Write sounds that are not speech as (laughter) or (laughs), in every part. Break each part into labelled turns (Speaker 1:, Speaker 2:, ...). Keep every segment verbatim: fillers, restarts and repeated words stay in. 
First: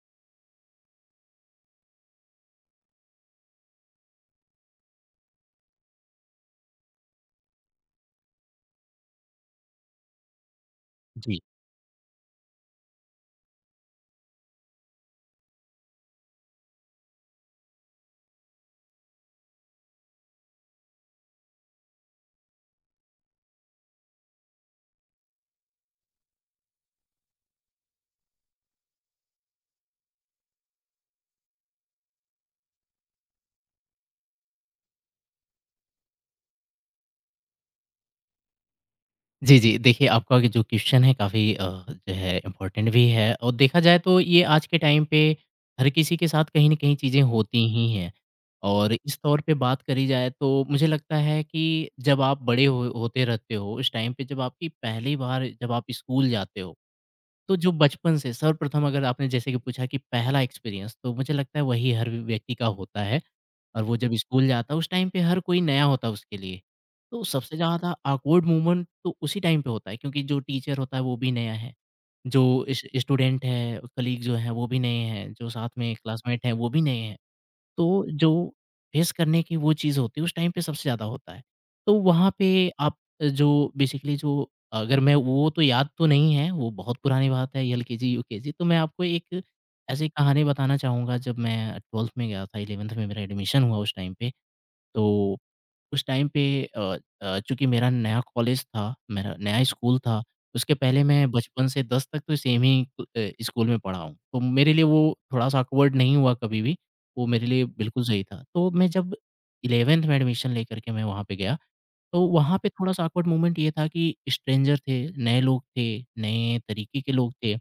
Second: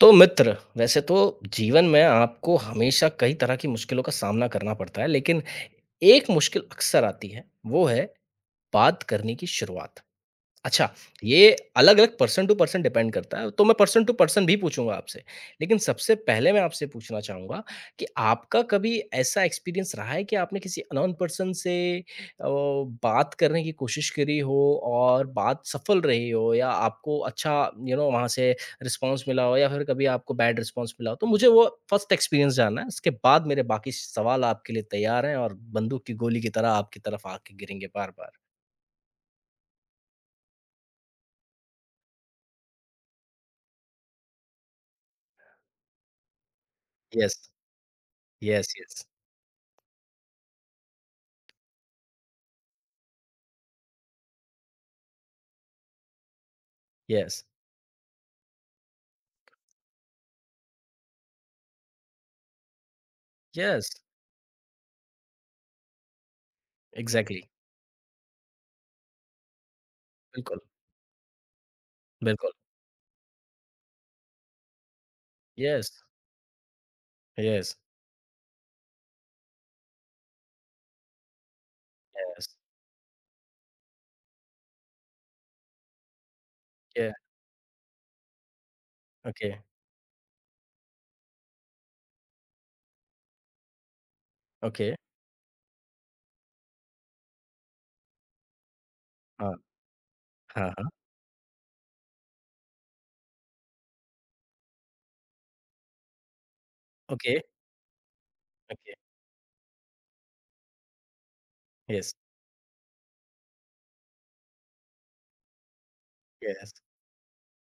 Speaker 1: तो मित्र, वैसे तो जीवन में आपको हमेशा कई तरह की मुश्किलों का सामना करना पड़ता है, लेकिन एक मुश्किल अक्सर आती है, वो है बात करने की शुरुआत। अच्छा,
Speaker 2: जी।
Speaker 1: ये अलग-अलग पर्सन टू पर्सन डिपेंड करता है, तो मैं पर्सन टू पर्सन भी पूछूँगा आपसे। लेकिन सबसे पहले मैं आपसे पूछना चाहूँगा कि आपका कभी ऐसा एक्सपीरियंस रहा है कि आपने किसी अननोन पर्सन से अ, बात करने की कोशिश करी हो और बात सफल रही हो या आपको अच्छा यू नो वहाँ से रिस्पॉन्स मिला हो या फिर कभी आपको बैड रिस्पॉन्स मिला हो? तो मुझे वो फर्स्ट एक्सपीरियंस जानना है, उसके बाद मेरे बाकी सवाल आपके लिए तैयार हैं और बंदूक की गोली की तरह आपकी तरफ आके गिरेंगे बार-बार।
Speaker 2: जी, जी। देखिए आपका कि जो क्वेश्चन है काफ़ी अ, जो है इम्पोर्टेंट भी है और देखा जाए तो ये आज के टाइम पे हर किसी के साथ कहीं न कहीं चीज़ें
Speaker 1: यस,
Speaker 2: होती ही हैं।
Speaker 1: यस,
Speaker 2: और
Speaker 1: यस,
Speaker 2: इस तौर पे बात करी जाए तो मुझे लगता है कि जब आप बड़े हो होते रहते हो, उस टाइम पे जब आपकी पहली बार जब आप स्कूल जाते हो,
Speaker 1: यस।
Speaker 2: तो जो बचपन से सर्वप्रथम अगर आपने जैसे कि पूछा कि पहला एक्सपीरियंस तो मुझे लगता है वही हर व्यक्ति का होता है। और
Speaker 1: Yes,
Speaker 2: वो जब स्कूल जाता है उस टाइम पे हर कोई नया होता है उसके लिए। तो
Speaker 1: एग्ज़ैक्टली,
Speaker 2: सबसे ज़्यादा ऑकवर्ड मोमेंट तो उसी टाइम पे होता है क्योंकि जो
Speaker 1: बिल्कुल,
Speaker 2: टीचर होता है वो भी नया है,
Speaker 1: बिल्कुल,
Speaker 2: जो इस स्टूडेंट है, कलीग जो हैं वो भी नए हैं, जो साथ
Speaker 1: यस,
Speaker 2: में क्लासमेट हैं वो भी नए हैं।
Speaker 1: यस,
Speaker 2: तो जो फेस करने की वो चीज़ होती है उस टाइम पे सबसे ज़्यादा होता है। तो वहाँ
Speaker 1: यस,
Speaker 2: पे आप अ, जो बेसिकली जो अगर मैं वो तो याद तो नहीं है, वो बहुत
Speaker 1: या
Speaker 2: पुरानी बात है एलकेजी, यूकेजी तो मैं आपको एक
Speaker 1: ओके,
Speaker 2: ऐसी कहानी बताना चाहूँगा जब मैं ट्वेल्थ में गया था, इलेवन्थ में मेरा एडमिशन हुआ उस टाइम पे।
Speaker 1: ओके,
Speaker 2: तो उस टाइम पे अ अ, चूँकि मेरा नया कॉलेज था, मेरा
Speaker 1: हाँ,
Speaker 2: नया स्कूल था,
Speaker 1: हाँ,
Speaker 2: उसके
Speaker 1: हाँ,
Speaker 2: पहले मैं बचपन से दस तक तो सेम ही क- अ, स्कूल में पढ़ा हूँ। तो मेरे लिए वो थोड़ा-सा ऑकवर्ड नहीं हुआ कभी भी, वो
Speaker 1: ओके,
Speaker 2: मेरे लिए बिल्कुल सही था। तो मैं
Speaker 1: ओके,
Speaker 2: जब इलेवन्थ में एडमिशन लेकर के मैं वहाँ पे गया,
Speaker 1: यस,
Speaker 2: तो वहाँ पे थोड़ा-सा ऑकवर्ड मोमेंट ये था कि स्ट्रेंजर थे, नए लोग थे, नए
Speaker 1: यस,
Speaker 2: तरीके के लोग थे,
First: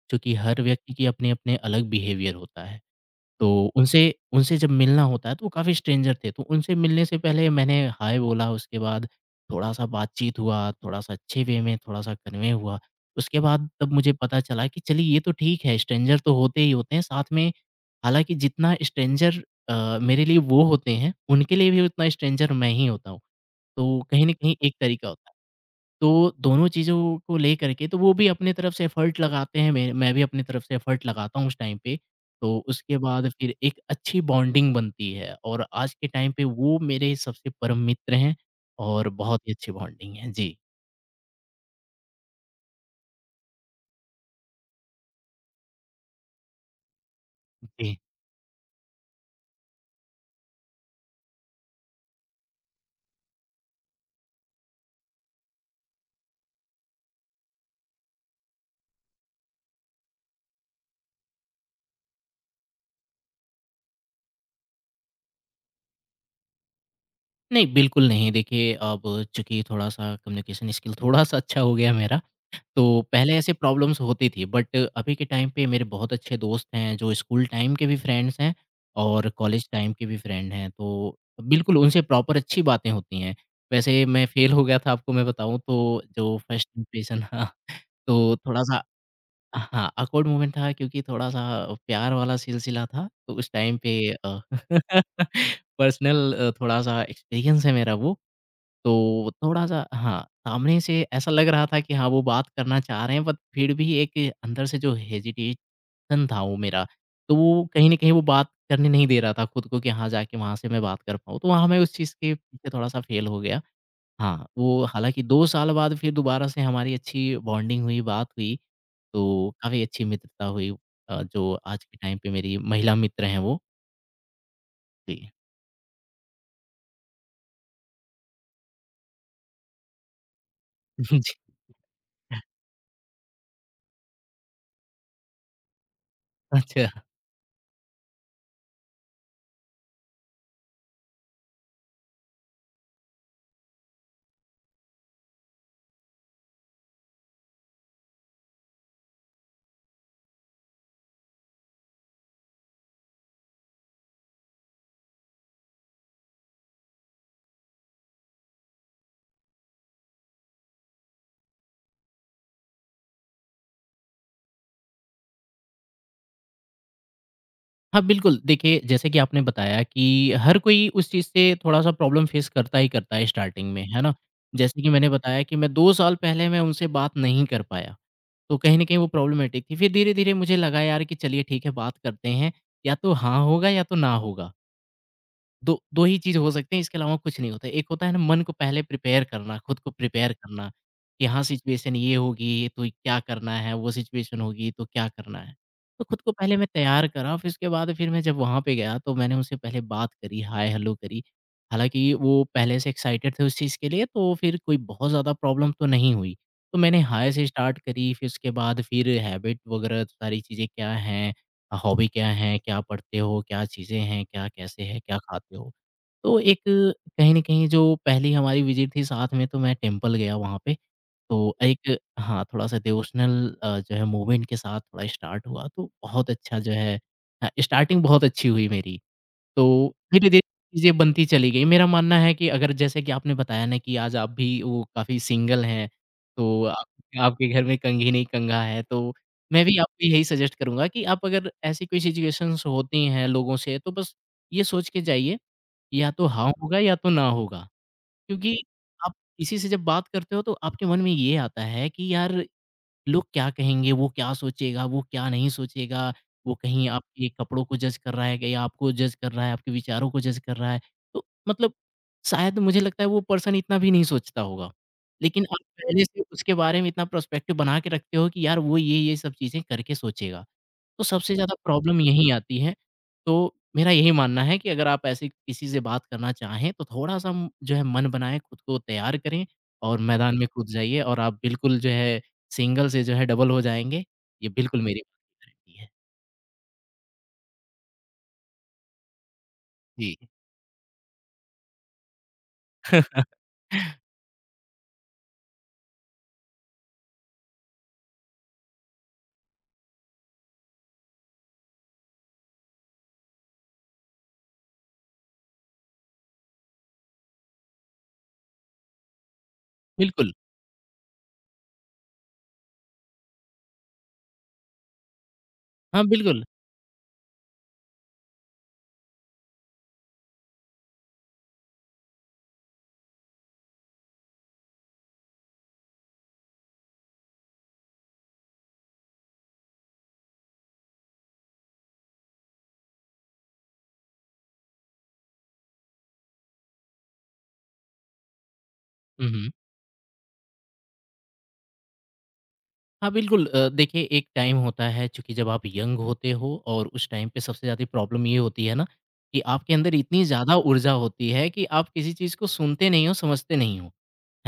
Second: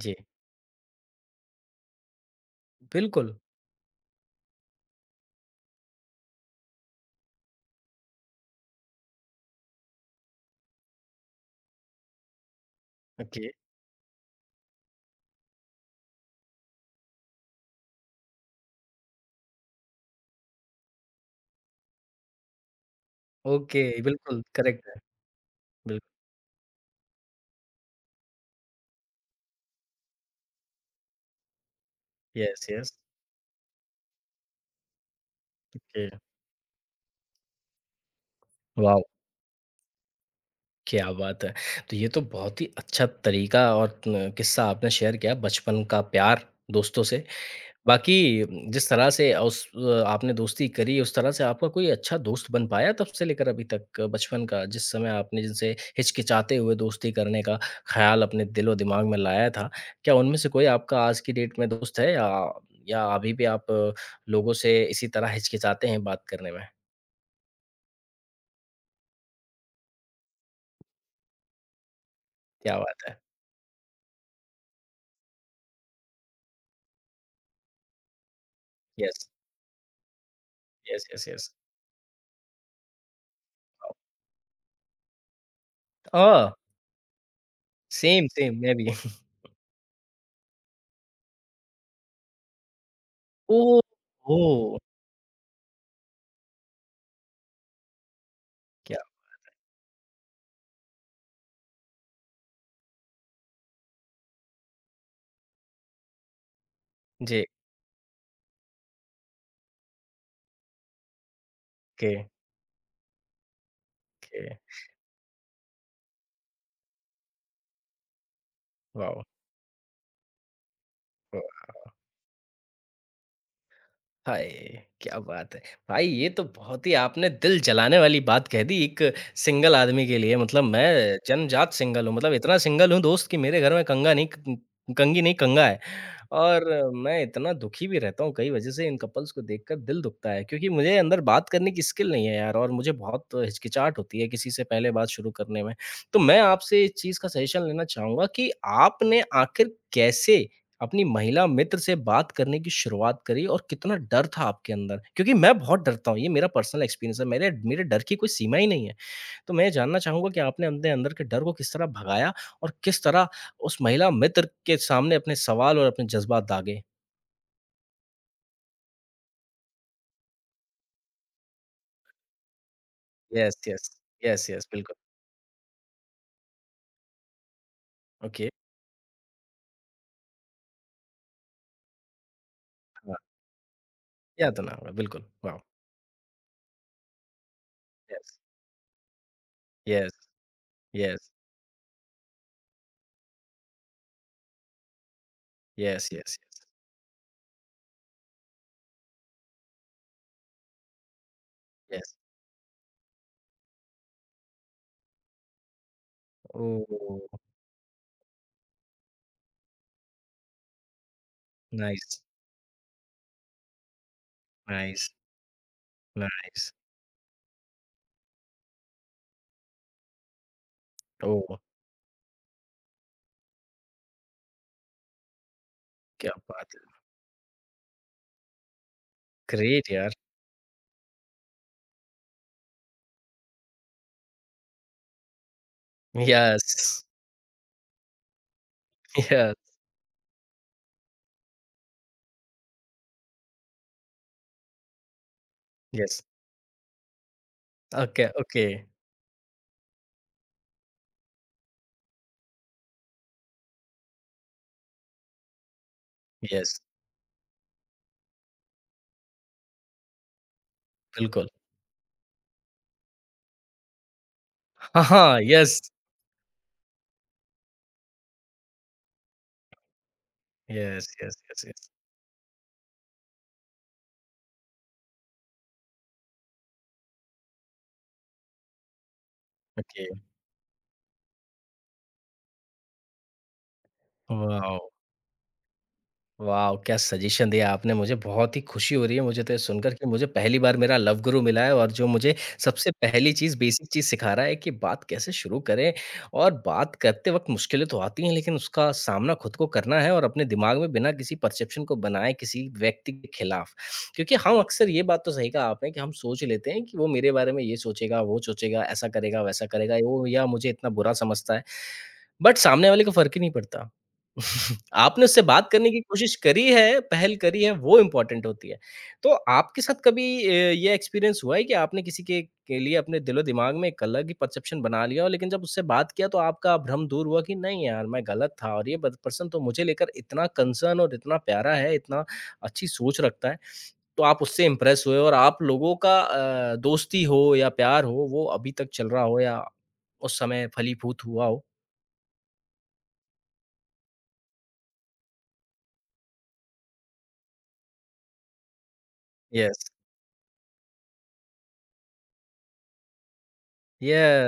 Speaker 1: जी,
Speaker 2: हर व्यक्ति की अपने-अपने अलग बिहेवियर होता है।
Speaker 1: बिल्कुल,
Speaker 2: तो उनसे उनसे जब मिलना होता है तो वो काफ़ी स्ट्रेंजर थे, तो उनसे मिलने से पहले मैंने हाय बोला, उसके बाद थोड़ा-सा बातचीत हुआ, थोड़ा-सा अच्छे वे में थोड़ा-सा कन्वे हुआ। उसके
Speaker 1: ओके,
Speaker 2: बाद तब मुझे पता चला कि चलिए ये तो ठीक है, स्ट्रेंजर तो होते ही होते हैं, साथ में हालाँकि जितना स्ट्रेंजर अ, मेरे लिए वो होते हैं, उनके लिए भी उतना स्ट्रेंजर मैं ही होता हूँ।
Speaker 1: ओके,
Speaker 2: तो कहीं न
Speaker 1: बिल्कुल
Speaker 2: कहीं एक
Speaker 1: करेक्ट है,
Speaker 2: तरीका होता है।
Speaker 1: बिल्कुल,
Speaker 2: तो दोनों चीज़ों को लेकर के तो वो भी अपने तरफ से एफ़र्ट लगाते हैं, मैं मैं भी अपनी तरफ से एफ़र्ट लगाता हूँ उस टाइम पे। तो
Speaker 1: यस, यस,
Speaker 2: उसके बाद फिर एक अच्छी बॉन्डिंग बनती है और आज
Speaker 1: ओके,
Speaker 2: के टाइम पे वो मेरे सबसे परम मित्र हैं
Speaker 1: वॉव!
Speaker 2: और बहुत ही अच्छी बॉन्डिंग है। जी।
Speaker 1: क्या बात है! तो ये तो बहुत ही अच्छा तरीका और न किस्सा आपने शेयर किया बचपन का प्यार दोस्तों से
Speaker 2: जी।
Speaker 1: बाकी जिस तरह से उस अ, आपने दोस्ती करी, उस तरह से आपका कोई अच्छा दोस्त बन पाया तब से लेकर अभी तक बचपन का, जिस समय आपने जिनसे हिचकिचाते हुए दोस्ती करने का ख़्याल अपने दिलो-दिमाग में लाया था, क्या उनमें से कोई आपका आज की डेट में दोस्त है या या अभी भी आप लोगों से इसी तरह हिचकिचाते हैं बात करने में?
Speaker 2: नहीं, बिल्कुल नहीं। देखिए अब चूँकि थोड़ा-सा कम्युनिकेशन स्किल थोड़ा-सा अच्छा हो गया मेरा,
Speaker 1: क्या बात
Speaker 2: तो
Speaker 1: है!
Speaker 2: पहले ऐसे प्रॉब्लम्स होती थी बट अभी के टाइम पे मेरे बहुत अच्छे दोस्त हैं जो स्कूल टाइम के भी फ्रेंड्स हैं
Speaker 1: यस,
Speaker 2: और कॉलेज टाइम के भी फ्रेंड हैं
Speaker 1: यस,
Speaker 2: तो
Speaker 1: यस, यस।
Speaker 2: बिल्कुल उनसे प्रॉपर अच्छी बातें होती हैं। वैसे मैं फेल हो गया था, आपको मैं बताऊँ तो जो
Speaker 1: ओह!
Speaker 2: फर्स्ट इम्प्रेशन (laughs) हाँ,
Speaker 1: सेम,
Speaker 2: तो
Speaker 1: सेम मैं
Speaker 2: थोड़ा-सा
Speaker 1: भी। (laughs)
Speaker 2: हाँ, ऑकवर्ड मोमेंट था क्योंकि थोड़ा-सा प्यार वाला सिलसिला था तो उस टाइम
Speaker 1: ओह!
Speaker 2: पे अ,
Speaker 1: ओह!
Speaker 2: पर्सनल (laughs) अ, थोड़ा-सा एक्सपीरियंस है मेरा वो। तो
Speaker 1: क्या
Speaker 2: थोड़ा-सा हाँ, सामने से ऐसा लग रहा था कि हाँ, वो बात करना चाह रहे हैं बट फिर भी एक अंदर से जो हेजिटेशन था वो मेरा, तो
Speaker 1: जी,
Speaker 2: वो कहीं न कहीं वो बात करने नहीं दे रहा था खुद को कि हाँ, जाके वहाँ से मैं बात कर पाऊँ। तो वहाँ मैं उस चीज़
Speaker 1: के,
Speaker 2: के पीछे थोड़ा-सा फ़ेल हो गया। हाँ,
Speaker 1: के
Speaker 2: वो हालाँकि दो साल बाद फिर दोबारा से हमारी अच्छी बॉन्डिंग हुई, बात हुई,
Speaker 1: वाओ!
Speaker 2: तो काफ़ी अच्छी मित्रता हुई, अ, जो आज के टाइम पे मेरी महिला मित्र हैं वो।
Speaker 1: हाय!
Speaker 2: जी।
Speaker 1: क्या बात है। भाई ये तो बहुत ही आपने दिल जलाने वाली बात कह दी एक सिंगल आदमी के लिए मतलब
Speaker 2: (laughs)
Speaker 1: मैं
Speaker 2: जी।
Speaker 1: जन्मजात सिंगल हूँ। मतलब इतना सिंगल हूँ दोस्त कि मेरे घर में कंघा नहीं क कंघी नहीं कंघा है। और
Speaker 2: अच्छा।
Speaker 1: मैं इतना दुखी भी रहता हूँ कई वजह से इन कपल्स को देखकर दिल दुखता है क्योंकि मुझे अंदर बात करने की स्किल नहीं है यार और मुझे बहुत हिचकिचाहट होती है किसी से पहले बात शुरू करने में। तो मैं आपसे इस चीज़ का सजेशन लेना चाहूँगा कि आपने आखिर कैसे अपनी महिला मित्र से बात करने की शुरुआत करी और कितना डर था आपके अंदर? क्योंकि मैं बहुत डरता हूँ, ये मेरा पर्सनल एक्सपीरियंस है, मेरे मेरे डर की कोई सीमा ही नहीं है। तो मैं ये जानना चाहूँगा कि आपने अपने अंदर के डर को किस तरह भगाया और किस तरह उस महिला मित्र के सामने अपने सवाल और अपने जज़्बात दागे?
Speaker 2: हाँ, बिल्कुल। देखिए, जैसे कि आपने बताया कि हर कोई उस चीज़ से थोड़ा-सा प्रॉब्लम फेस करता ही करता है
Speaker 1: यस,
Speaker 2: स्टार्टिंग में,
Speaker 1: यस।
Speaker 2: है ना?
Speaker 1: यस, यस,
Speaker 2: जैसे कि
Speaker 1: बिल्कुल।
Speaker 2: मैंने बताया कि मैं दो साल पहले मैं उनसे बात नहीं कर पाया,
Speaker 1: ओके,
Speaker 2: तो कहीं न कहीं वो प्रॉब्लमैटिक थी। फिर धीरे-धीरे मुझे लगा यार कि चलिए ठीक है, बात करते हैं, या तो
Speaker 1: हाँ,
Speaker 2: हाँ होगा या तो ना होगा।
Speaker 1: याद तो ना होगा, बिल्कुल, वाओ!
Speaker 2: दो 2 ही चीज़ हो सकते हैं, इसके अलावा कुछ नहीं होता है। एक होता है ना
Speaker 1: यस,
Speaker 2: मन को पहले प्रिपेयर करना, खुद को
Speaker 1: यस,
Speaker 2: प्रिपेयर करना, कि
Speaker 1: यस,
Speaker 2: हाँ सिचुएशन ये होगी तो क्या करना है, वो सिचुएशन होगी तो क्या करना है। तो
Speaker 1: यस,
Speaker 2: खुद को
Speaker 1: यस,
Speaker 2: पहले
Speaker 1: यस,
Speaker 2: मैं तैयार करा, फिर उसके बाद फिर मैं जब वहाँ पे गया तो मैंने उनसे पहले बात करी, हाय हेलो करी। हालाँकि
Speaker 1: यस।
Speaker 2: वो पहले से एक्साइटेड थे उस चीज़ के लिए तो फिर कोई बहुत ज़्यादा प्रॉब्लम तो नहीं हुई। तो मैंने हाय
Speaker 1: ओह!
Speaker 2: से स्टार्ट करी, फिर उसके बाद फिर हैबिट वगैरह सारी चीज़ें क्या हैं, हॉबी
Speaker 1: नाइस,
Speaker 2: क्या है, क्या पढ़ते हो, क्या चीज़ें हैं, क्या कैसे है,
Speaker 1: नाइस,
Speaker 2: क्या खाते हो? तो एक
Speaker 1: नाइस।
Speaker 2: कहीं न कहीं जो पहली हमारी विज़िट थी साथ में तो मैं टेम्पल गया वहाँ पे। तो
Speaker 1: ओह!
Speaker 2: एक हाँ, थोड़ा-सा डिवोशनल अ, जो है मूवमेंट के साथ थोड़ा स्टार्ट हुआ तो बहुत
Speaker 1: क्या
Speaker 2: अच्छा जो
Speaker 1: बात है।
Speaker 2: है अ, स्टार्टिंग बहुत अच्छी हुई मेरी।
Speaker 1: ग्रेट
Speaker 2: तो
Speaker 1: यार।
Speaker 2: धीरे-धीरे चीज़ें बनती चली गई। मेरा मानना है कि अगर जैसे कि आपने बताया ना कि आज आप भी वो काफ़ी सिंगल हैं, तो आप
Speaker 1: Yes,
Speaker 2: आपके घर में कंघी नहीं कंघा है, तो
Speaker 1: yes,
Speaker 2: मैं भी आपको यही सजेस्ट करूँगा कि आप अगर ऐसी कोई सिचुएशंस होती हैं लोगों से, तो बस ये सोच के जाइए, या
Speaker 1: yes.
Speaker 2: तो हाँ होगा या तो ना होगा।
Speaker 1: Okay,
Speaker 2: क्योंकि
Speaker 1: okay.
Speaker 2: आप किसी से जब बात करते हो तो आपके मन में ये आता है कि यार लोग क्या कहेंगे, वो क्या सोचेगा, वो क्या नहीं सोचेगा, वो
Speaker 1: Yes,
Speaker 2: कहीं आपके कपड़ों को जज कर रहा है, कहीं आपको जज कर रहा है, आपके विचारों को जज कर रहा है। तो
Speaker 1: बिल्कुल।
Speaker 2: मतलब शायद मुझे लगता है वो पर्सन इतना भी नहीं सोचता होगा।
Speaker 1: हाँ, हाँ,
Speaker 2: लेकिन आप
Speaker 1: Yes.
Speaker 2: पहले से उसके बारे में इतना पर्सपेक्टिव बना के रखते हो कि यार वो ये, ये सब चीज़ें करके सोचेगा। तो
Speaker 1: Yes. Yes.
Speaker 2: सबसे ज़्यादा
Speaker 1: Yes. यस।
Speaker 2: प्रॉब्लम यहीं आती है। तो मेरा यही मानना है कि अगर आप ऐसे किसी से बात करना चाहें तो थोड़ा-सा म जो है मन बनाएँ, खुद को तैयार करें और
Speaker 1: ओके,
Speaker 2: मैदान में कूद जाइए और आप बिल्कुल जो है सिंगल से जो है डबल हो जाएँगे। ये
Speaker 1: वाओ!
Speaker 2: बिल्कुल मेरी गारंटी है।
Speaker 1: वाओ! क्या सजेशन दिया आपने मुझे, बहुत ही खुशी हो रही है मुझे तो ये सुनकर कि
Speaker 2: जी,
Speaker 1: मुझे पहली बार मेरा लव गुरु मिला है और जो मुझे सबसे पहली चीज़, बेसिक चीज़ सिखा रहा है कि बात कैसे शुरू करें और बात करते वक़्त मुश्किलें तो आती हैं, लेकिन उसका सामना खुद को करना है और अपने दिमाग में बिना किसी परसेप्शन को बनाए किसी व्यक्ति के खिलाफ। क्योंकि हम अक्सर ये बात तो सही कहा आपने कि हम सोच लेते हैं कि वो मेरे बारे में ये सोचेगा, वो सोचेगा, ऐसा करेगा, वैसा करेगा, वो
Speaker 2: बिल्कुल।
Speaker 1: या मुझे इतना बुरा समझता है। बट सामने वाले को फ़र्क ही नहीं पड़ता। (laughs) आपने उससे बात करने की
Speaker 2: हाँ,
Speaker 1: कोशिश
Speaker 2: बिल्कुल।
Speaker 1: करी है, पहल करी है, वो इम्पोर्टेंट होती है। तो आपके साथ कभी अ, ये एक्सपीरियंस हुआ है कि आपने किसी के के लिए अपने दिलो-दिमाग में एक अलग ही परसेप्शन बना लिया हो, लेकिन जब उससे बात किया तो आपका भ्रम दूर हुआ कि नहीं यार, मैं गलत था और ये ब पर्सन तो मुझे लेकर इतना कंसर्न और इतना प्यारा है, इतना अच्छी सोच रखता है। तो आप उससे इम्प्रेस हुए और आप लोगों का अ, दोस्ती हो या प्यार हो, वो अभी तक चल रहा
Speaker 2: हुँ,
Speaker 1: हो
Speaker 2: हुँ।
Speaker 1: या उस समय फलीभूत हुआ हो?
Speaker 2: हाँ, बिल्कुल अ, देखिए एक टाइम होता है चूँकि जब आप यंग होते हो और उस टाइम पे सबसे ज़्यादा प्रॉब्लम ये होती है ना कि आपके
Speaker 1: यस,
Speaker 2: अंदर इतनी ज़्यादा ऊर्जा होती है कि आप किसी चीज़ को सुनते नहीं हो, समझते नहीं हो।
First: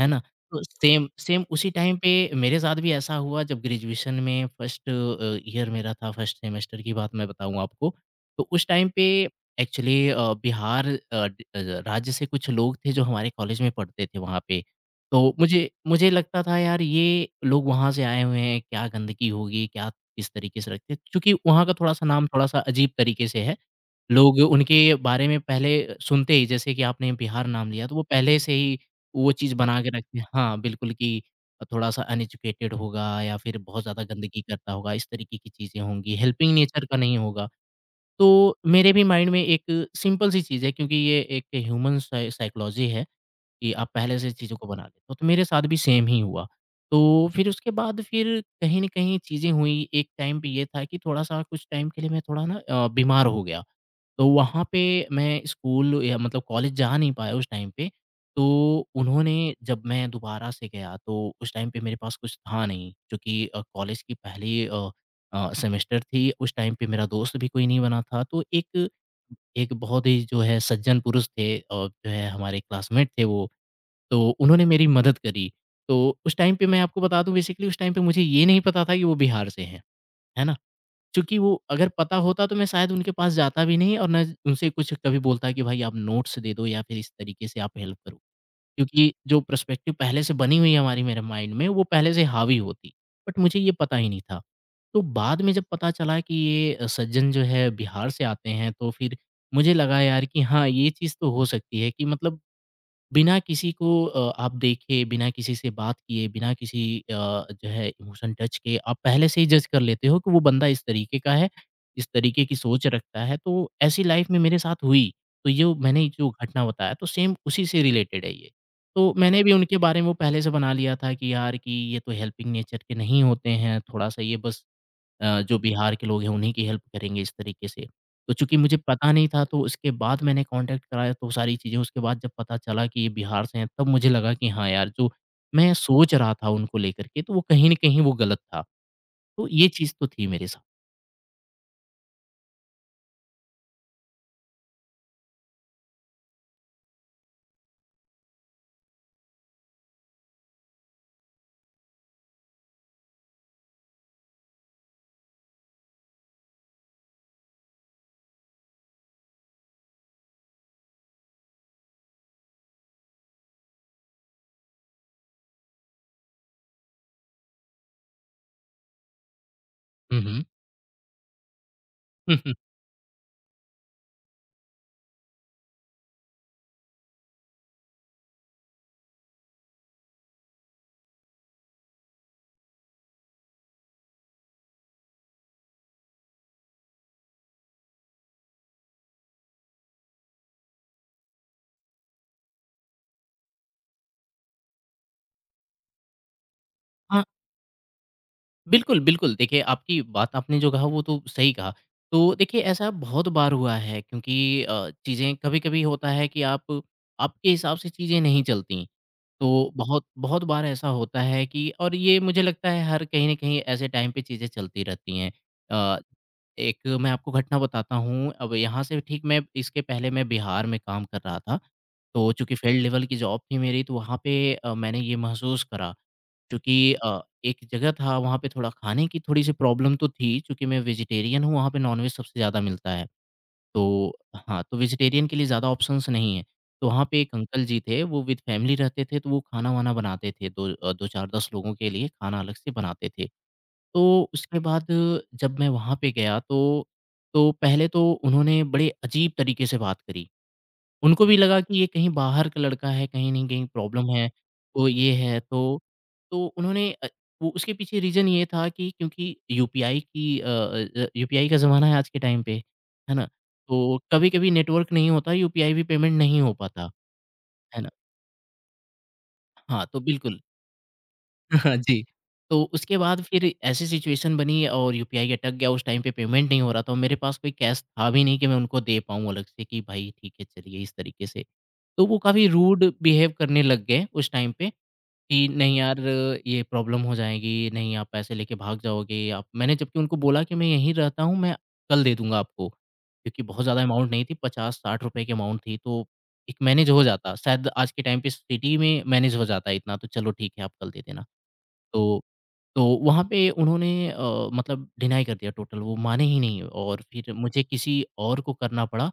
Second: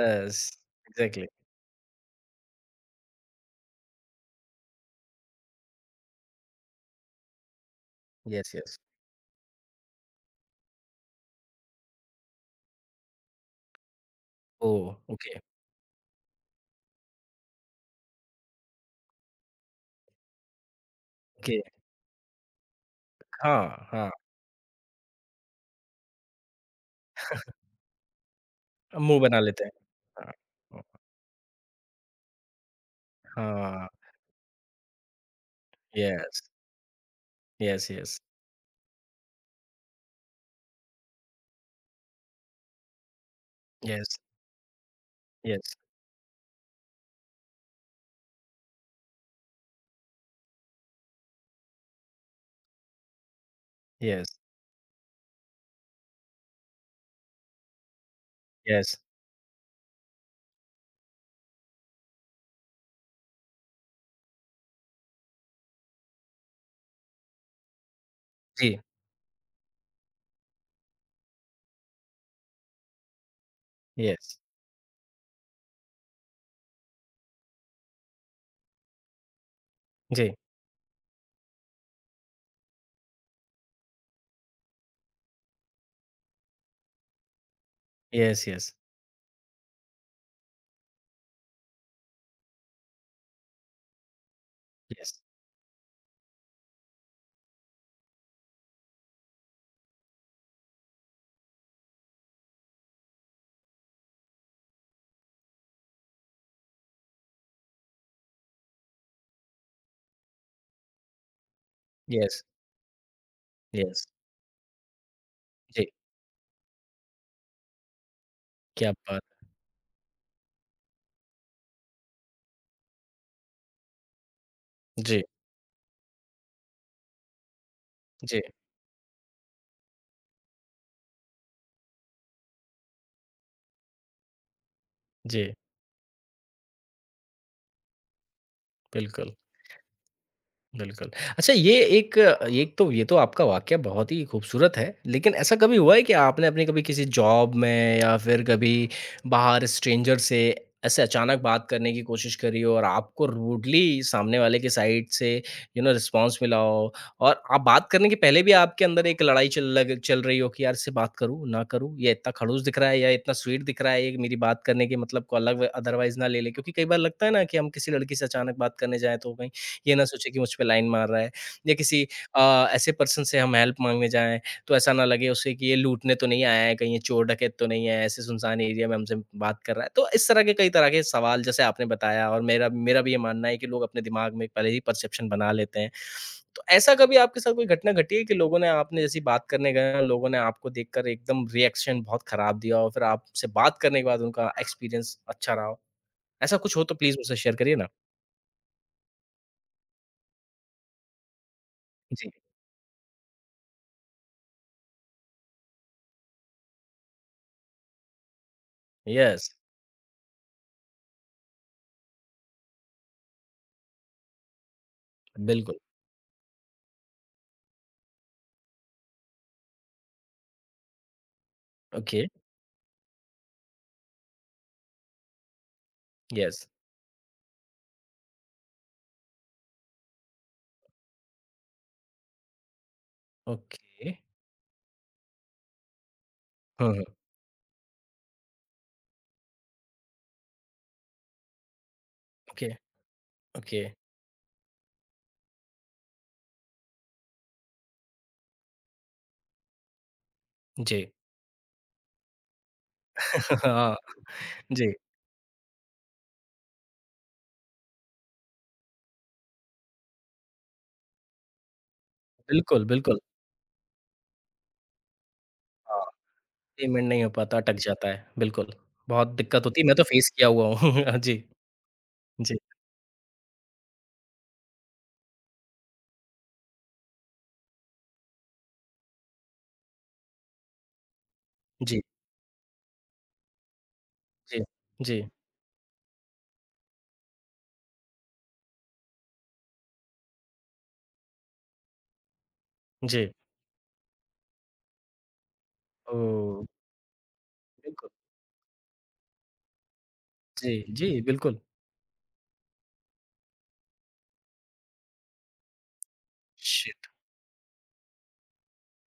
Speaker 2: है ना? तो सेम
Speaker 1: एग्ज़ैक्टली।
Speaker 2: सेम उसी टाइम पे मेरे साथ भी ऐसा हुआ जब ग्रेजुएशन में फर्स्ट अ, ईयर मेरा था, फर्स्ट सेमेस्टर की बात मैं बताऊँ आपको। तो
Speaker 1: यस,
Speaker 2: उस
Speaker 1: यस।
Speaker 2: टाइम पे एक्चुअली अ, बिहार अ, ड अ, राज्य से कुछ लोग थे जो हमारे कॉलेज में पढ़ते थे वहाँ पे।
Speaker 1: ओह!
Speaker 2: तो
Speaker 1: ओके,
Speaker 2: मुझे मुझे लगता था यार ये लोग वहाँ से आए हुए हैं, क्या गंदगी होगी, क्या किस तरीके से रखते हैं? चूँकि
Speaker 1: ओके।
Speaker 2: वहाँ का थोड़ा-सा नाम थोड़ा-सा अजीब तरीके से है।
Speaker 1: हाँ, हाँ,
Speaker 2: लोग उनके बारे में पहले सुनते ही जैसे कि आपने बिहार नाम लिया, तो वो पहले से ही
Speaker 1: मुँह
Speaker 2: वो
Speaker 1: बना
Speaker 2: चीज़
Speaker 1: लेते हैं।
Speaker 2: बना के रखते हैं,
Speaker 1: हाँ,
Speaker 2: हाँ,
Speaker 1: हुँ,
Speaker 2: बिल्कुल, कि थोड़ा-सा अनएजुकेटेड होगा या फिर बहुत
Speaker 1: हाँ,
Speaker 2: ज़्यादा गंदगी करता होगा, इस तरीके की चीज़ें होंगी,
Speaker 1: यस,
Speaker 2: हेल्पिंग नेचर का नहीं होगा।
Speaker 1: यस, यस,
Speaker 2: तो मेरे भी माइंड में एक सिंपल सी चीज़ है क्योंकि ये एक ह्यूमन साइ साइकोलॉजी है कि आप
Speaker 1: यस,
Speaker 2: पहले से चीज़ों को बना लेते हो, तो मेरे साथ
Speaker 1: यस,
Speaker 2: भी सेम ही हुआ। तो फिर उसके बाद फिर कहीं न कहीं चीज़ें हुई, एक टाइम पे ये था कि थोड़ा-सा कुछ टाइम के लिए मैं थोड़ा ना अ, बीमार हो गया। तो
Speaker 1: यस,
Speaker 2: वहाँ पे मैं स्कूल या मतलब कॉलेज जा नहीं पाया उस टाइम पे। तो
Speaker 1: यस,
Speaker 2: उन्होंने जब मैं दोबारा से गया तो उस टाइम पे मेरे पास कुछ था नहीं क्योंकि अ, कॉलेज की पहली अ अ, सेमेस्टर थी। उस टाइम पे मेरा दोस्त भी कोई नहीं बना था। तो
Speaker 1: जी,
Speaker 2: एक एक बहुत ही जो है सज्जन पुरुष थे और जो है हमारे क्लासमेट थे वो, तो
Speaker 1: यस,
Speaker 2: उन्होंने मेरी मदद करी। तो उस टाइम पे मैं आपको बता दूँ बेसिकली उस टाइम पे मुझे ये नहीं पता था कि वो बिहार से हैं।
Speaker 1: जी,
Speaker 2: है ना? चूँकि वो अगर पता होता तो मैं शायद उनके पास जाता भी नहीं और ना उनसे कुछ कभी बोलता कि भाई आप नोट्स दे दो या फिर इस तरीके से आप हेल्प करो।
Speaker 1: यस, यस,
Speaker 2: क्योंकि जो पर्सपेक्टिव पहले से बनी हुई है हमारी मेरे माइंड में वो पहले से हावी होती। बट मुझे ये पता ही नहीं था। तो
Speaker 1: यस,
Speaker 2: बाद में जब पता चला कि ये अ, सज्जन जो है बिहार से आते हैं तो फिर मुझे लगा यार कि हाँ, ये चीज़ तो हो सकती है कि मतलब बिना किसी को अ, आप देखे, बिना किसी से बात किए, बिना किसी अ, जो है इमोशन टच किए आप पहले से ही जज कर लेते हो कि वो बंदा इस तरीके का है, इस
Speaker 1: यस,
Speaker 2: तरीके की सोच रखता है। तो ऐसी
Speaker 1: यस,
Speaker 2: लाइफ में मेरे साथ हुई, तो यो
Speaker 1: जी,
Speaker 2: मैंने जो घटना बताया तो सेम उसी से रिलेटेड है ये।
Speaker 1: क्या
Speaker 2: तो
Speaker 1: बात!
Speaker 2: मैंने भी उनके बारे में वो पहले से बना लिया था कि यार कि ये तो हेल्पिंग नेचर के नहीं होते हैं, थोड़ा-सा ये बस
Speaker 1: जी,
Speaker 2: अ, जो बिहार के लोग हैं उन्हीं की हेल्प करेंगे इस तरीके से। तो
Speaker 1: जी,
Speaker 2: चूँकि मुझे पता नहीं था तो उसके बाद मैंने कॉन्टैक्ट कराया तो सारी चीज़ें उसके बाद जब पता चला कि ये बिहार से हैं, तब मुझे लगा कि हाँ यार जो
Speaker 1: जी,
Speaker 2: मैं सोच रहा था उनको लेकर के तो वो कहीं न कहीं वो गलत था।
Speaker 1: बिल्कुल।
Speaker 2: तो ये चीज़ तो थी मेरे साथ।
Speaker 1: बिल्कुल। अच्छा ये एक एक तो ये तो आपका वाक़या बहुत ही खूबसूरत है, लेकिन ऐसा कभी हुआ है कि आपने अपनी कभी किसी जॉब में या फिर कभी बाहर स्ट्रेंजर से ऐसे अचानक बात करने की कोशिश करी हो और आपको रूडली सामने वाले की साइड से यू नो रिस्पॉन्स मिला हो और आप बात करने के पहले भी आपके अंदर एक लड़ाई चल लग चल रही हो कि यार इससे बात करूँ, ना करूँ? ये इतना खड़ूस दिख रहा है या इतना स्वीट दिख रहा है, ये मेरी बात करने के मतलब को अलग व अदरवाइज़ ना ले ले? क्योंकि कई बार लगता है ना कि हम किसी लड़की से अचानक बात करने जाएँ तो कहीं ये ना
Speaker 2: हुँ,
Speaker 1: सोचे कि
Speaker 2: हुँ।
Speaker 1: मुझ पे लाइन मार रहा है या किसी
Speaker 2: हुँ, हुँ।
Speaker 1: अ, ऐसे पर्सन से हम हेल्प माँगने जाएँ, तो ऐसा ना लगे उसे कि ये लूटने तो नहीं आया है, कहीं ये चोर-डकैत तो नहीं है, ऐसे सुनसान एरिया में हमसे बात कर रहा है। तो इस तरह के कई तरह के सवाल जैसे आपने बताया और मेरा मेरा भी ये मानना है कि लोग अपने दिमाग में पहले ही परसेप्शन बना लेते हैं। तो ऐसा कभी आपके साथ कोई घटना घटी है कि लोगों ने आपने जैसी बात करने गए और लोगों ने आपको देखकर एकदम रिएक्शन बहुत खराब दिया और फिर आपसे बात करने के बाद उनका एक्सपीरियंस अच्छा रहा हो? ऐसा कुछ हो तो प्लीज़
Speaker 2: हाँ,
Speaker 1: मुझसे शेयर करिए ना।
Speaker 2: बिल्कुल, बिल्कुल। देखिए आपकी बात आपने जो कहा वो तो सही कहा।
Speaker 1: जी।
Speaker 2: तो देखिए ऐसा बहुत बार हुआ है क्योंकि अ, चीज़ें कभी-कभी होता है कि आप आपके हिसाब से चीज़ें नहीं चलती।
Speaker 1: यस,
Speaker 2: तो बहुत बहुत बार ऐसा होता है कि और ये मुझे लगता है हर कहीं न कहीं ऐसे टाइम पे चीज़ें चलती रहती हैं।
Speaker 1: बिल्कुल।
Speaker 2: अ, एक मैं आपको घटना बताता हूँ, अब यहाँ से ठीक मैं इसके पहले मैं बिहार में काम कर रहा था,
Speaker 1: ओके,
Speaker 2: तो चूँकि फील्ड लेवल की जॉब थी मेरी तो वहाँ पे अ, मैंने ये महसूस करा,
Speaker 1: यस,
Speaker 2: चूँकि अ, एक जगह था वहाँ पे थोड़ा खाने की थोड़ी-सी प्रॉब्लम तो थी, चूँकि मैं वेजिटेरियन हूँ, वहाँ पे नॉन-वेज सबसे ज़्यादा मिलता है।
Speaker 1: ओके।
Speaker 2: तो हाँ, तो वेजिटेरियन के लिए ज़्यादा ऑप्शंस नहीं हैं।
Speaker 1: हाँ,
Speaker 2: तो
Speaker 1: हाँ,
Speaker 2: वहाँ पे एक अंकल जी थे, वो विद फैमिली रहते थे, तो वो खाना-वाना बनाते थे, दो अ, दो चार-दस लोगों के लिए खाना अलग
Speaker 1: ओके,
Speaker 2: से बनाते थे।
Speaker 1: ओके,
Speaker 2: तो उसके बाद जब मैं वहाँ पे गया तो तो पहले तो उन्होंने बड़े अजीब तरीके से बात करी।
Speaker 1: जी।
Speaker 2: उनको भी लगा कि ये कहीं बाहर का लड़का है, कहीं न
Speaker 1: (laughs)
Speaker 2: कहीं
Speaker 1: हाँ,
Speaker 2: प्रॉब्लम है, तो
Speaker 1: जी,
Speaker 2: ये है तो तो उन्होंने अ, वो उसके पीछे रीज़न ये था कि क्योंकि यूपीआई की अ अ, यूपीआई का ज़माना है आज के टाइम पे,
Speaker 1: बिल्कुल,
Speaker 2: है
Speaker 1: बिल्कुल।
Speaker 2: ना? तो कभी-कभी नेटवर्क नहीं होता, यूपीआई भी
Speaker 1: हाँ,
Speaker 2: पेमेंट नहीं हो पाता,
Speaker 1: पेमेंट नहीं हो पाता, अटक
Speaker 2: है ना?
Speaker 1: जाता है, बिल्कुल। बहुत दिक्कत होती
Speaker 2: हाँ,
Speaker 1: है, मैं
Speaker 2: तो
Speaker 1: तो फेस
Speaker 2: बिल्कुल।
Speaker 1: किया हुआ हूँ। (laughs) जी,
Speaker 2: (laughs) हाँ, जी।
Speaker 1: जी,
Speaker 2: तो उसके बाद फिर ऐसी सिचुएशन बनी और यूपीआई अटक गया, उस टाइम पे पेमेंट नहीं हो रहा था और मेरे पास कोई कैश था भी नहीं कि मैं उनको दे पाऊँ अलग से कि भाई ठीक है, चलिए इस तरीके से।
Speaker 1: जी,
Speaker 2: तो वो काफ़ी रूड बिहेव करने लग गए उस टाइम
Speaker 1: जी,
Speaker 2: पे
Speaker 1: जी,
Speaker 2: कि नहीं यार ये प्रॉब्लम हो जाएगी, नहीं आप पैसे लेके भाग जाओगे आप मैंने जबकि उनको बोला कि मैं यहीं रहता हूँ, मैं कल दे दूँगा आपको।
Speaker 1: जी।
Speaker 2: क्योंकि बहुत ज़्यादा अमाउंट नहीं थी, पचास साठ रुपए की अमाउंट थी तो एक
Speaker 1: ओह!
Speaker 2: मैनेज हो जाता, शायद आज के
Speaker 1: बिल्कुल,
Speaker 2: टाइम पे सिटी में मैनेज हो जाता है इतना तो चलो ठीक है
Speaker 1: जी,
Speaker 2: आप कल दे
Speaker 1: जी,
Speaker 2: देना।
Speaker 1: बिल्कुल।
Speaker 2: तो तो वहाँ पे उन्होंने अ, मतलब डिनाई कर दिया टोटल, वो माने ही नहीं और
Speaker 1: शिट!
Speaker 2: फिर मुझे किसी और को करना पड़ा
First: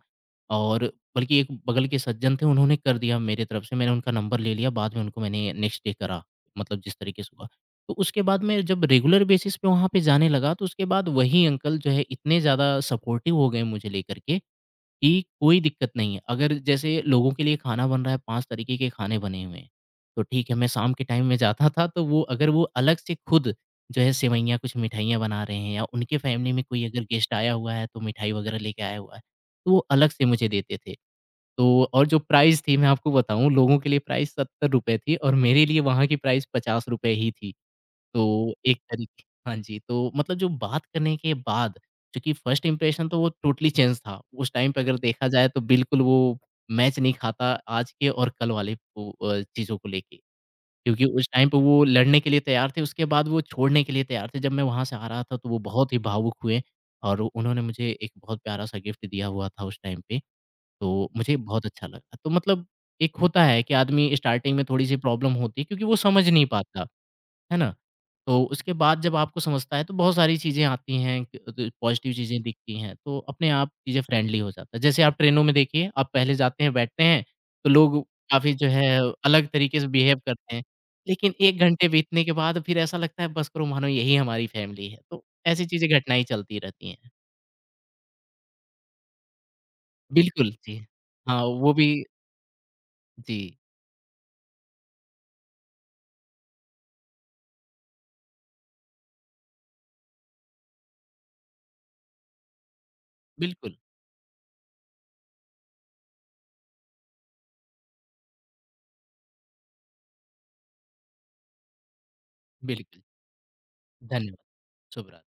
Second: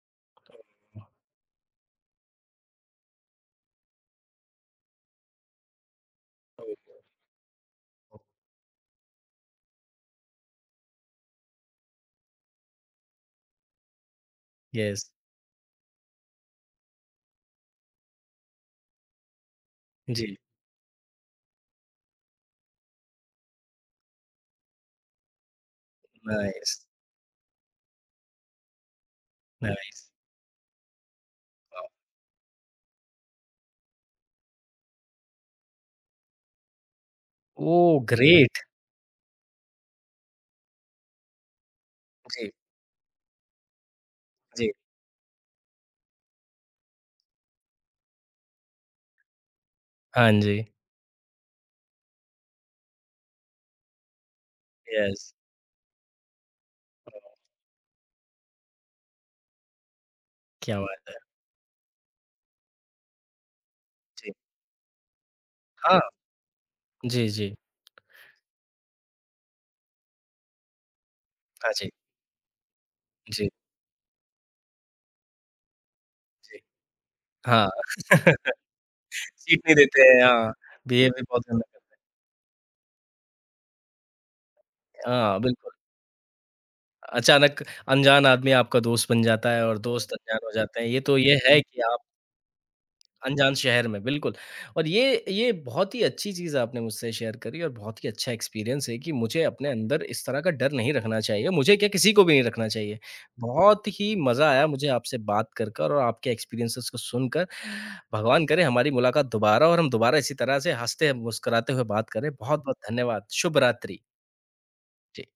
Speaker 2: और
Speaker 1: ओह!
Speaker 2: बल्कि एक बगल के सज्जन थे, उन्होंने कर दिया मेरी तरफ से, मैंने उनका नंबर ले लिया, बाद में उनको मैंने नेक्स्ट डे करा, मतलब जिस तरीके से हुआ। तो
Speaker 1: ओह!
Speaker 2: उसके बाद मैं जब रेगुलर बेसिस पे वहाँ पे जाने लगा, तो उसके बाद वही अंकल जो है इतने ज़्यादा सपोर्टिव हो गए मुझे लेकर के
Speaker 1: यस,
Speaker 2: कि कोई दिक्कत नहीं है। अगर जैसे लोगों के लिए खाना बन रहा है, पांच तरीके के खाने बने हुए हैं, तो
Speaker 1: जी,
Speaker 2: ठीक है मैं शाम के टाइम में जाता था तो वो अगर वो अलग से खुद जो है सेवइयाँ, कुछ मिठाइयाँ बना रहे हैं या उनके फैमिली में
Speaker 1: नाइस,
Speaker 2: कोई अगर गेस्ट आया हुआ है तो मिठाई वगैरह लेके आया हुआ है, तो वो
Speaker 1: नाइस।
Speaker 2: अलग से मुझे देते थे।
Speaker 1: वाओ!
Speaker 2: तो और जो प्राइस थी मैं आपको बताऊँ लोगों के लिए प्राइस ₹सत्तर रुपए थी और मेरे लिए वहाँ की प्राइस ₹पचास रुपए ही थी।
Speaker 1: ओह,
Speaker 2: तो
Speaker 1: ग्रेट!
Speaker 2: एक तरीके हाँ जी, तो मतलब जो बात करने के बाद क्योंकि
Speaker 1: जी,
Speaker 2: फर्स्ट इंप्रेशन तो वो टोटली चेंज था। उस
Speaker 1: जी,
Speaker 2: टाइम पे अगर देखा जाए तो बिल्कुल वो मैच नहीं खाता आज के और कल वाले को अ, चीज़ों को लेके।
Speaker 1: हाँ जी,
Speaker 2: क्योंकि उस टाइम पे वो लड़ने के लिए तैयार थे, उसके बाद वो छोड़ने के लिए तैयार थे। जब मैं वहाँ से आ
Speaker 1: यस,
Speaker 2: रहा था तो वो बहुत ही भावुक हुए और उन्होंने मुझे एक बहुत प्यारा-सा गिफ्ट दिया हुआ था उस टाइम पे,
Speaker 1: क्या बात
Speaker 2: तो
Speaker 1: है।
Speaker 2: मुझे बहुत अच्छा लगा। तो मतलब एक होता है कि आदमी
Speaker 1: जी,
Speaker 2: स्टार्टिंग में थोड़ी-सी प्रॉब्लम होती है क्योंकि वो
Speaker 1: हाँ,
Speaker 2: समझ नहीं पाता।
Speaker 1: जी, जी,
Speaker 2: है ना? तो उसके बाद जब आपको समझता है तो बहुत सारी चीज़ें आती हैं क द
Speaker 1: हाँ जी।
Speaker 2: पॉज़िटिव चीज़ें दिखती हैं, तो
Speaker 1: जी,
Speaker 2: अपने आप चीज़ें फ्रेंडली हो जाता है। जैसे आप ट्रेनों में देखिए, आप पहले
Speaker 1: जी।
Speaker 2: जाते हैं, बैठते हैं,
Speaker 1: हाँ,
Speaker 2: तो लोग काफ़ी
Speaker 1: (laughs)
Speaker 2: जो है अलग
Speaker 1: सीट नहीं
Speaker 2: तरीके से
Speaker 1: देते
Speaker 2: बिहेव
Speaker 1: हैं, हाँ,
Speaker 2: करते हैं।
Speaker 1: बिहेव भी
Speaker 2: लेकिन
Speaker 1: बहुत
Speaker 2: एक
Speaker 1: गंदा
Speaker 2: घंटे बीतने के बाद फिर ऐसा लगता है बस करो मानो यही हमारी फ़ैमिली है।
Speaker 1: करते हैं।
Speaker 2: तो
Speaker 1: हाँ,
Speaker 2: ऐसी
Speaker 1: बिल्कुल,
Speaker 2: चीज़ें घटनाएँ चलती रहती हैं।
Speaker 1: अचानक अनजान आदमी आपका दोस्त बन जाता है और दोस्त अनजान
Speaker 2: बिल्कुल,
Speaker 1: हो
Speaker 2: जी।
Speaker 1: जाते हैं। ये तो ये
Speaker 2: हाँ,
Speaker 1: है
Speaker 2: वो
Speaker 1: कि
Speaker 2: भी
Speaker 1: आप अनजान
Speaker 2: जी,
Speaker 1: शहर में, बिल्कुल। और ये ये बहुत ही अच्छी चीज़ आपने मुझसे शेयर करी और बहुत ही अच्छा एक्सपीरियंस है कि मुझे अपने अंदर इस तरह का डर नहीं रखना चाहिए, मुझे क्या किसी को भी नहीं रखना चाहिए।
Speaker 2: बिल्कुल,
Speaker 1: बहुत ही मज़ा आया मुझे आपसे बात कर, कर और आपके एक्सपीरियंसेस को सुनकर। भगवान करे हमारी मुलाकात दोबारा और हम दोबारा इसी तरह से हँसते मुस्कुराते हुए बात करें। बहुत-बहुत
Speaker 2: बिल्कुल।
Speaker 1: धन्यवाद। शुभ रात्रि।
Speaker 2: धन्यवाद। शुभ
Speaker 1: जी।
Speaker 2: रात्रि।